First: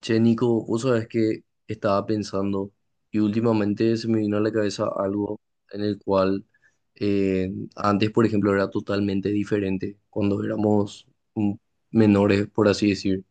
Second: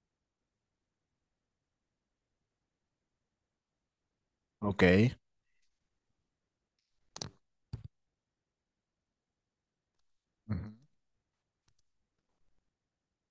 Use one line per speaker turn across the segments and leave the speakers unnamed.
Che, Nico, vos sabés que estaba pensando y últimamente se me vino a la
Ok,
cabeza algo en el cual antes, por ejemplo, era totalmente diferente cuando
ujú,
éramos mm, menores, por así decir.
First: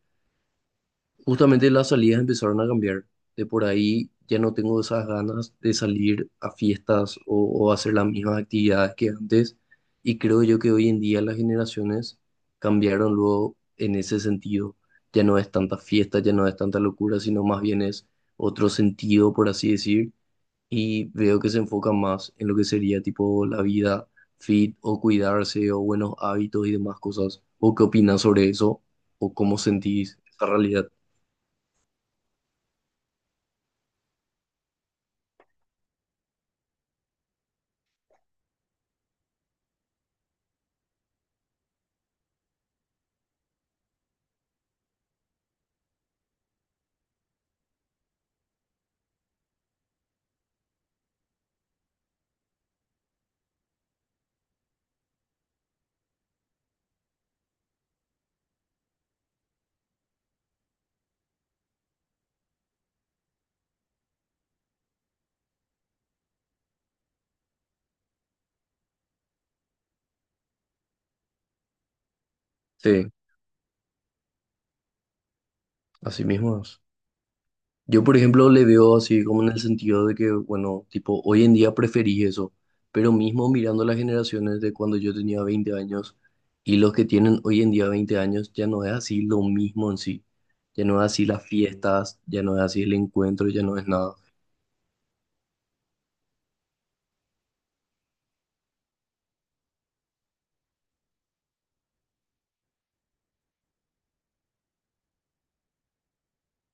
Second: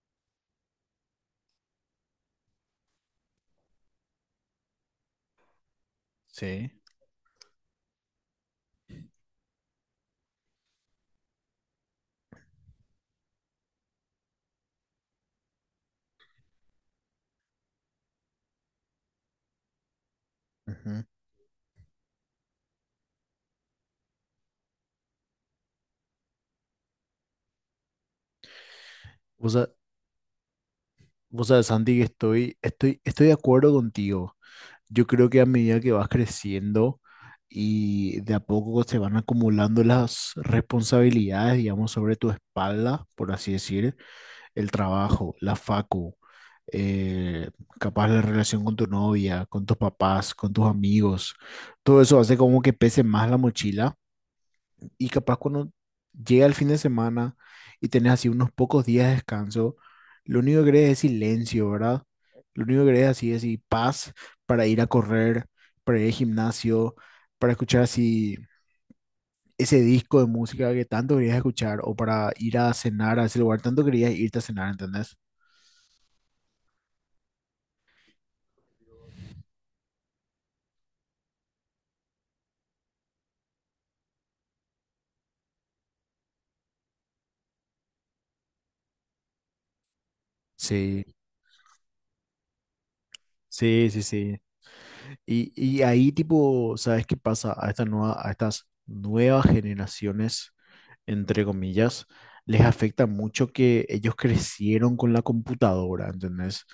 Justamente las salidas empezaron a cambiar. De por ahí ya no tengo esas ganas de salir a
sí.
fiestas o hacer las mismas actividades que antes. Y creo yo que hoy en día las generaciones cambiaron luego en ese sentido. Ya no es tanta fiesta, ya no es tanta locura, sino más bien es otro sentido, por así decir.
Ujú.
Y veo que se enfoca más en lo que sería tipo la vida fit o cuidarse o buenos hábitos y demás cosas. ¿O qué opinas sobre eso? ¿O
Vos,
cómo
sa-
sentís esa realidad?
Vos sabés, Santi, que estoy de acuerdo contigo. Yo creo que a medida que vas creciendo y de a poco se van acumulando las responsabilidades, digamos, sobre tu espalda, por así decir, el trabajo, la facu, eh, capaz la relación con tu novia, con tus papás, con tus amigos, todo eso hace como que pese más la mochila. Y capaz cuando llega el fin de semana y tenés así unos pocos días de descanso, lo único que querés es silencio, ¿verdad? Lo único que querés así es así, paz para ir a correr, para ir al gimnasio, para escuchar así ese disco de música que tanto querías escuchar o para ir a
Sí,
cenar a ese lugar, tanto querías irte a cenar, ¿entendés?
así mismo es. Yo, por ejemplo, le veo así como en el sentido de que, bueno, tipo, hoy en día preferí eso, pero mismo mirando las generaciones de cuando yo tenía 20 años y los que tienen hoy en día 20 años, ya no es así lo mismo en sí, ya no
Sí,
es así las fiestas, ya no es así el encuentro, ya no es
sí, sí,
nada.
sí. Y ahí tipo, ¿sabes qué pasa? A esta nueva, a estas nuevas generaciones, entre comillas, les afecta mucho que ellos crecieron con la computadora, ¿entendés?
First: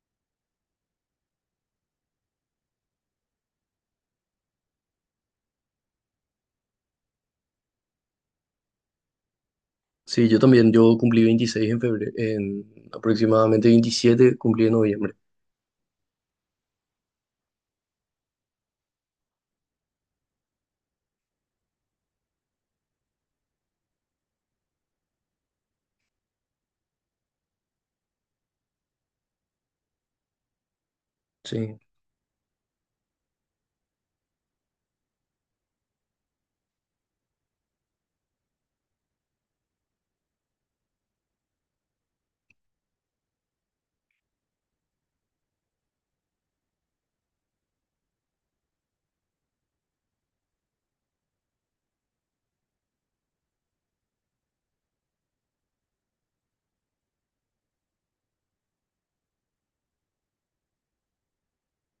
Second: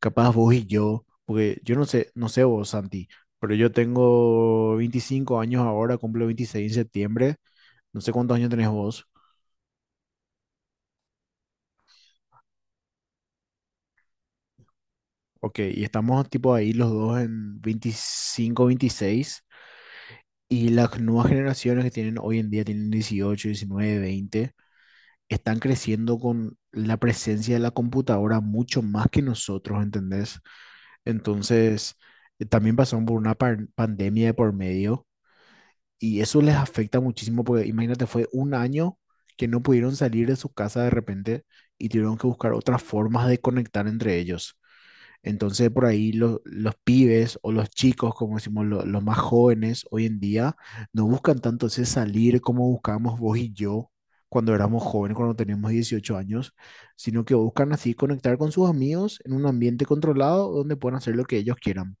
Capaz vos y yo, porque yo no sé, no sé vos, Santi, pero yo tengo 25 años ahora, cumplo 26 en septiembre, no sé cuántos años tenés vos.
Sí, yo también, yo cumplí 26 en febrero, en aproximadamente 27 cumplí en noviembre.
Ok, y estamos tipo ahí los dos en 25, 26, y las nuevas generaciones que tienen hoy en día tienen 18, 19, 20. Están creciendo con la presencia de la computadora mucho más que nosotros, ¿entendés?
Sí.
Entonces, también pasaron por una pandemia de por medio y eso les afecta muchísimo porque imagínate, fue un año que no pudieron salir de su casa de repente y tuvieron que buscar otras formas de conectar entre ellos. Entonces, por ahí los pibes o los chicos, como decimos, los más jóvenes hoy en día, no buscan tanto ese salir como buscábamos vos y yo cuando éramos jóvenes, cuando teníamos 18 años, sino que buscan así conectar con sus amigos en un ambiente controlado donde puedan hacer lo que ellos quieran,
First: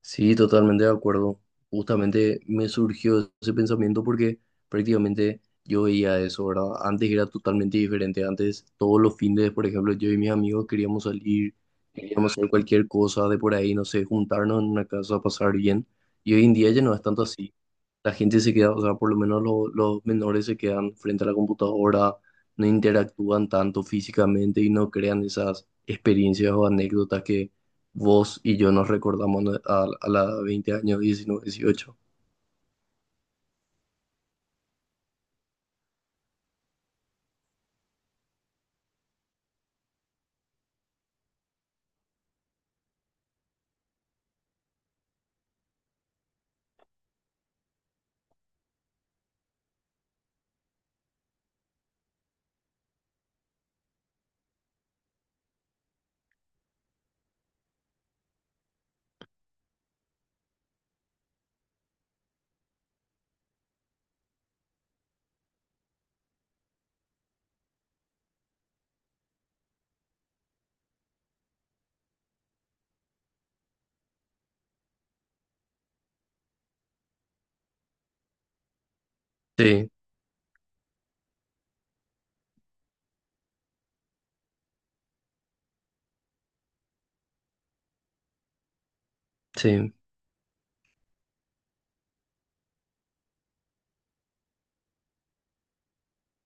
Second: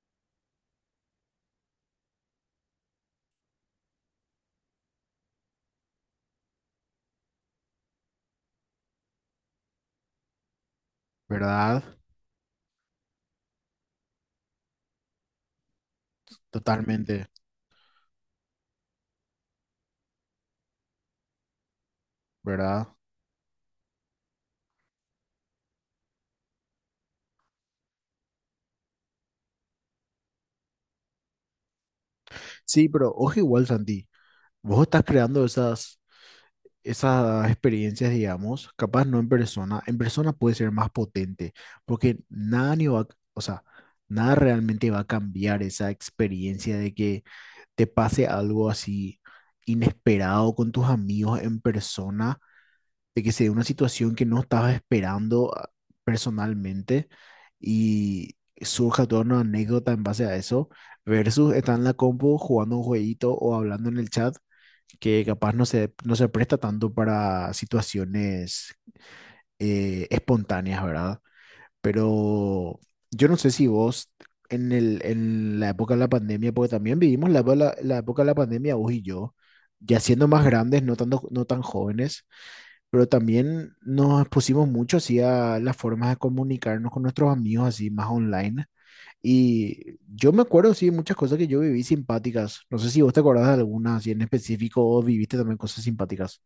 Sí, totalmente de acuerdo. Justamente me surgió ese pensamiento porque prácticamente yo veía eso, ¿verdad? Antes era totalmente diferente. Antes, todos los fines, por ejemplo, yo y mis amigos queríamos salir,
¿verdad?
queríamos hacer cualquier cosa de por ahí, no sé, juntarnos en una casa, pasar bien. Y hoy en día ya no es tanto
Totalmente,
así. La gente se queda, o sea, por lo menos lo- los menores se quedan frente a la computadora, no
¿verdad?
interactúan tanto físicamente y no crean esas experiencias o anécdotas vos y yo nos recordamos a la 20 años, 19, 18.
Sí, pero ojo igual, Santi, vos estás creando esas esas experiencias, digamos, capaz no en persona, en persona puede ser más potente, porque nada ni va, o sea, nada realmente va a cambiar esa experiencia de que te pase algo así inesperado con tus amigos en persona de que se dé una situación que no estabas esperando ah, personalmente, y surja toda una anécdota en base a eso, versus estar en la compu jugando un jueguito o hablando en el chat, que capaz no se presta tanto para situaciones espontáneas, ¿verdad? Pero yo no sé si vos en el, en la época de la pandemia, porque también vivimos la época de la pandemia, vos y yo,
Sí,
ya siendo más grandes, no tanto, no tan jóvenes, pero también nos pusimos mucho así a las formas de comunicarnos con nuestros amigos así más online.
sí,
Y yo me acuerdo, sí, muchas cosas que yo viví simpáticas. No sé si vos te acordás de algunas así en específico o viviste también cosas simpáticas.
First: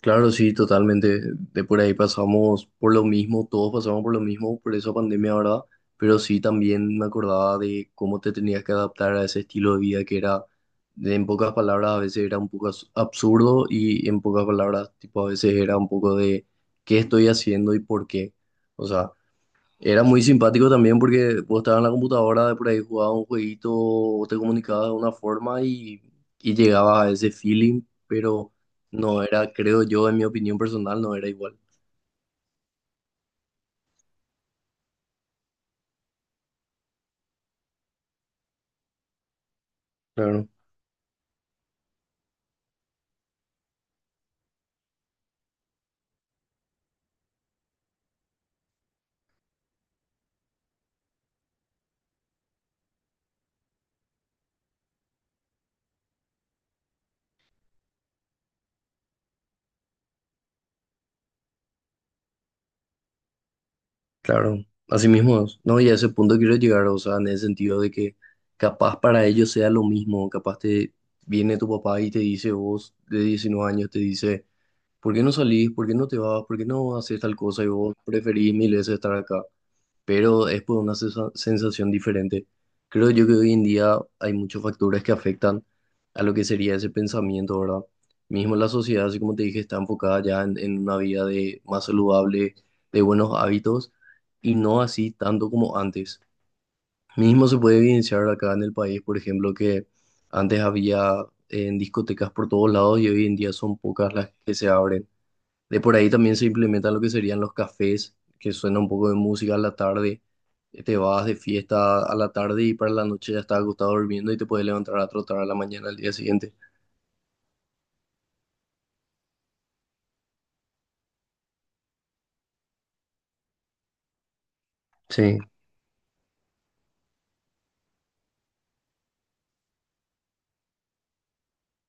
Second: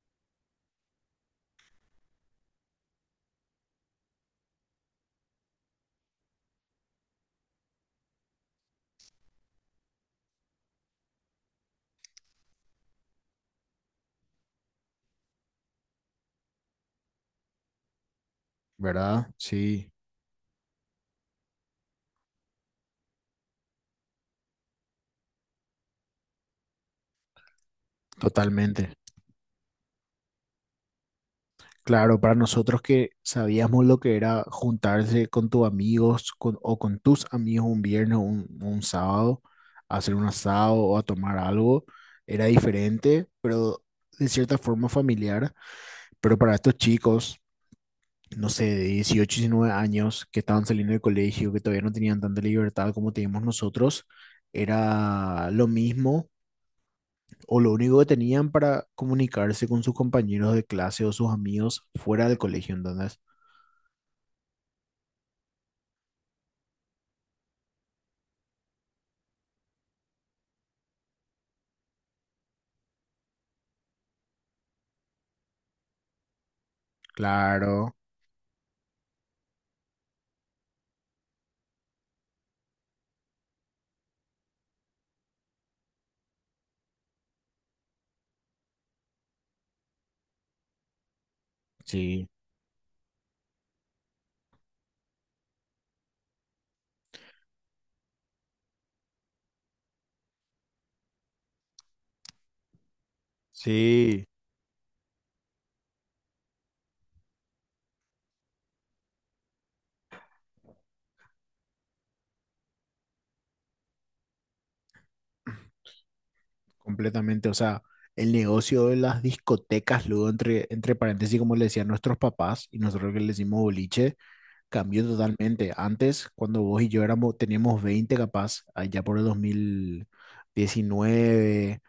claro, sí, totalmente. De por ahí pasamos por lo mismo, todos pasamos por lo mismo, por esa pandemia, ¿verdad? Pero sí también me acordaba de cómo te tenías que adaptar a ese estilo de vida que era, en pocas palabras, a veces era un poco absurdo y en pocas palabras, tipo, a veces era un poco de qué estoy haciendo y por qué. O sea,
¿Verdad? Sí,
era muy simpático también porque vos estabas en la computadora, de por ahí jugabas un jueguito, o te comunicabas de una forma y llegabas a ese feeling, pero
totalmente.
no era, creo yo, en mi opinión personal, no era igual.
Claro, para nosotros que sabíamos lo que era juntarse con tus amigos con- o con tus amigos un viernes o un sábado, a hacer un
Claro,
asado o a tomar algo, era diferente, pero de cierta forma familiar. Pero para estos chicos, no sé, de 18, 19 años, que estaban saliendo del colegio, que todavía no tenían tanta libertad como teníamos nosotros, era lo mismo o lo único que tenían para comunicarse con sus compañeros de clase o sus amigos fuera del colegio, entonces.
claro. Así mismo es. No, y a ese punto quiero llegar, o sea, en el sentido de que capaz para ellos sea lo mismo, capaz te viene tu papá y te dice, vos de 19 años, te dice. ¿Por qué no salís? ¿Por qué no te vas? ¿Por qué no haces tal cosa? Y
Claro,
vos preferís mil veces estar acá. Pero es por una sensación diferente. Creo yo que hoy en día hay muchos factores que afectan a lo que sería ese pensamiento, ¿verdad? Mismo la sociedad, así como te dije, está enfocada ya en una vida de, más
sí,
saludable, de buenos hábitos, y no así tanto como antes. Mismo se puede evidenciar acá en el país, por ejemplo, que antes había en discotecas por todos lados y hoy en día son pocas
sí,
las que se abren. De por ahí también se implementan lo que serían los cafés, que suena un poco de música a la tarde. Te vas de fiesta a la tarde y para la noche ya estás acostado durmiendo y te puedes levantar a trotar a la mañana al día siguiente.
completamente. O sea, el negocio de las discotecas, luego entre, entre paréntesis, como le decían nuestros papás y nosotros que le decimos boliche, cambió
Sí,
totalmente. Antes, cuando vos y yo éramos, teníamos 20 capaz, allá por el 2019,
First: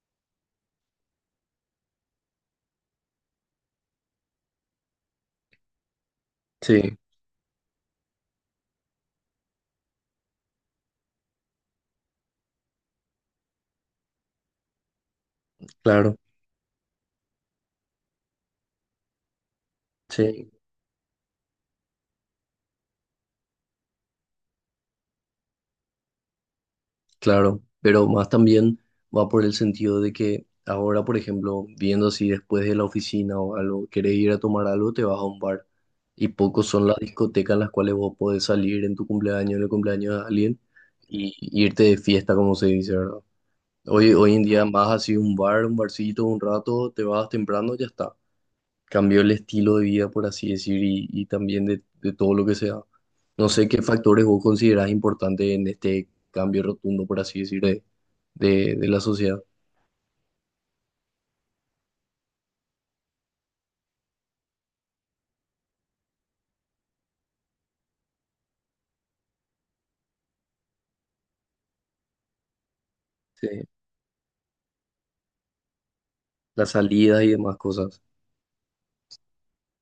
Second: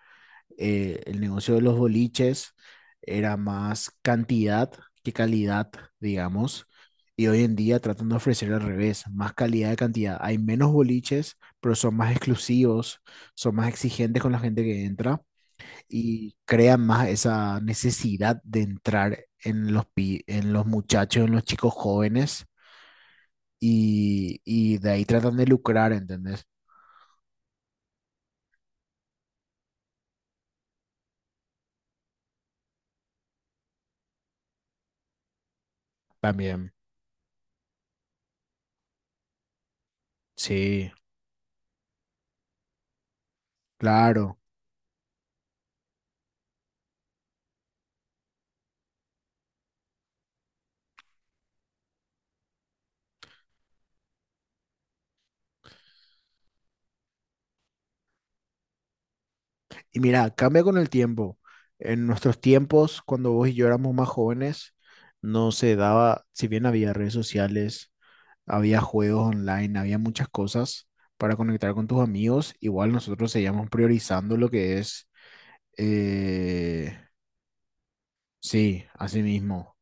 el negocio de los boliches era más cantidad que calidad, digamos.
sí,
Y hoy en día tratan de ofrecer al revés, más calidad de cantidad. Hay menos boliches, pero son más exclusivos, son más exigentes con la gente que entra,
claro,
y crean más esa necesidad de entrar en los,
sí,
en los muchachos, en los chicos jóvenes, y de ahí tratan de lucrar, ¿entendés?
claro. Pero más también va por el sentido de que ahora, por ejemplo, viendo si después de la oficina o algo, querés ir a tomar algo, te vas a un bar. Y pocos
También,
son las discotecas en las cuales vos podés salir en tu cumpleaños, en el cumpleaños de alguien
sí.
y irte de fiesta, como se dice, ¿verdad? Hoy, hoy
Claro.
en día más así un bar, un barcito, un rato, te vas temprano, ya está. Cambió el estilo de vida, por así decir, y también de todo lo que sea. No sé qué factores vos considerás importantes en este cambio rotundo, por así decir, de la sociedad.
Y mira, cambia con el tiempo. En nuestros tiempos, cuando vos y yo éramos más jóvenes, no se daba, si bien había redes sociales, había juegos online, había muchas cosas para conectar con tus amigos, igual nosotros
Sí.
seguíamos priorizando lo que es,
Las
eh,
salidas y demás cosas.
sí, así mismo.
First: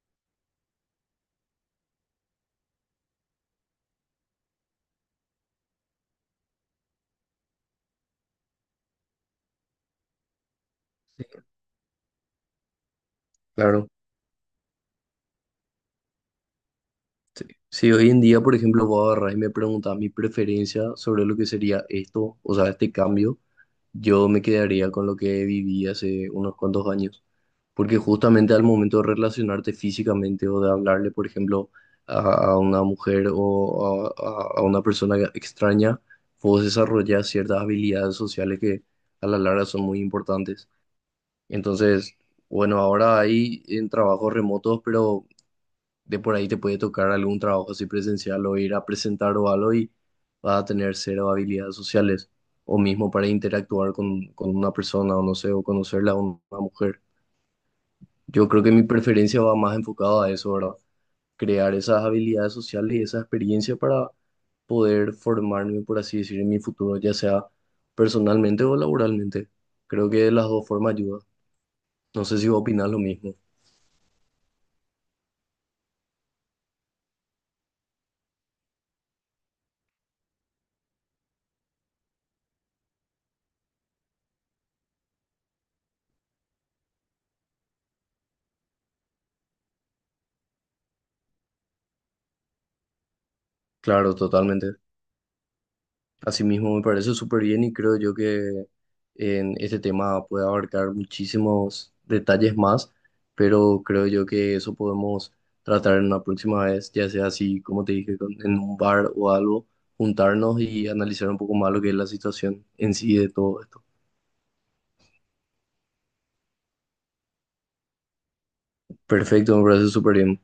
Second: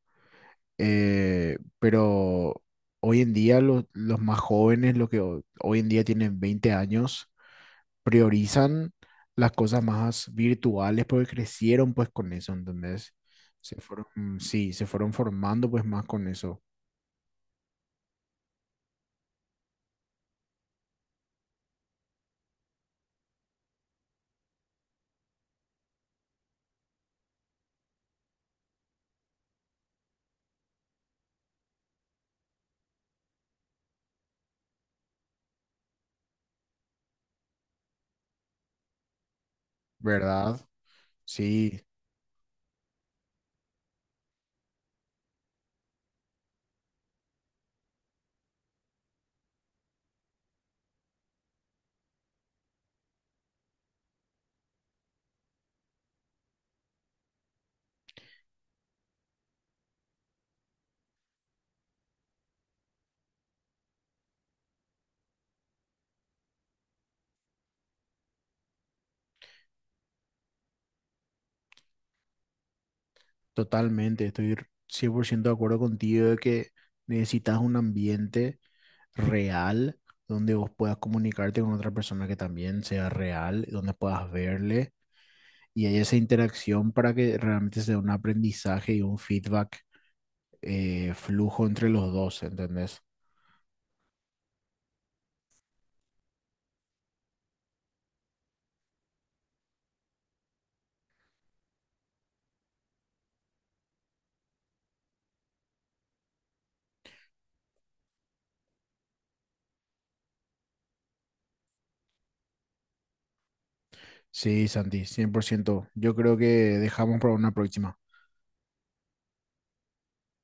Pero hoy en día los más jóvenes, los que hoy en día tienen 20 años, priorizan las cosas más virtuales porque crecieron pues con eso, ¿entendés? Se
Claro.
fueron, mm, sí, se fueron formando pues más con eso,
Sí. Si hoy en día, por ejemplo, vos agarrás y me preguntás mi preferencia sobre lo que sería esto, o sea, este cambio, yo me quedaría con lo que viví hace unos cuantos años. Porque justamente al momento de relacionarte físicamente o de hablarle, por ejemplo, a, a una mujer o a una persona extraña, vos desarrollas ciertas habilidades sociales que a la larga son muy
¿verdad?
importantes.
Sí,
Entonces, bueno, ahora hay en trabajos remotos, pero de por ahí te puede tocar algún trabajo así presencial o ir a presentar o algo y vas a tener cero habilidades sociales o mismo para interactuar con una persona o no sé, o conocerla a una mujer. Yo creo que mi preferencia va más enfocada a eso, ¿verdad? Crear esas habilidades sociales y esa experiencia para poder formarme, por así decir, en mi futuro, ya sea personalmente o laboralmente. Creo que de las dos formas ayuda. No sé si vos opinás lo mismo.
totalmente, estoy 100% de acuerdo contigo de que necesitas un ambiente real donde vos puedas comunicarte con otra persona que también sea real, donde puedas verle, y hay esa interacción para que realmente sea un aprendizaje y un feedback flujo entre los dos, ¿entendés?
Claro, totalmente. Asimismo, me parece súper bien y creo yo que en este tema puede abarcar muchísimos detalles más, pero creo yo que eso podemos tratar en una próxima vez, ya sea así, como te dije, en un bar o algo, juntarnos y analizar un poco más lo que es la situación en sí de todo esto.
Sí, Santi, 100%. Yo creo que dejamos para una próxima.
Perfecto, me parece súper bien.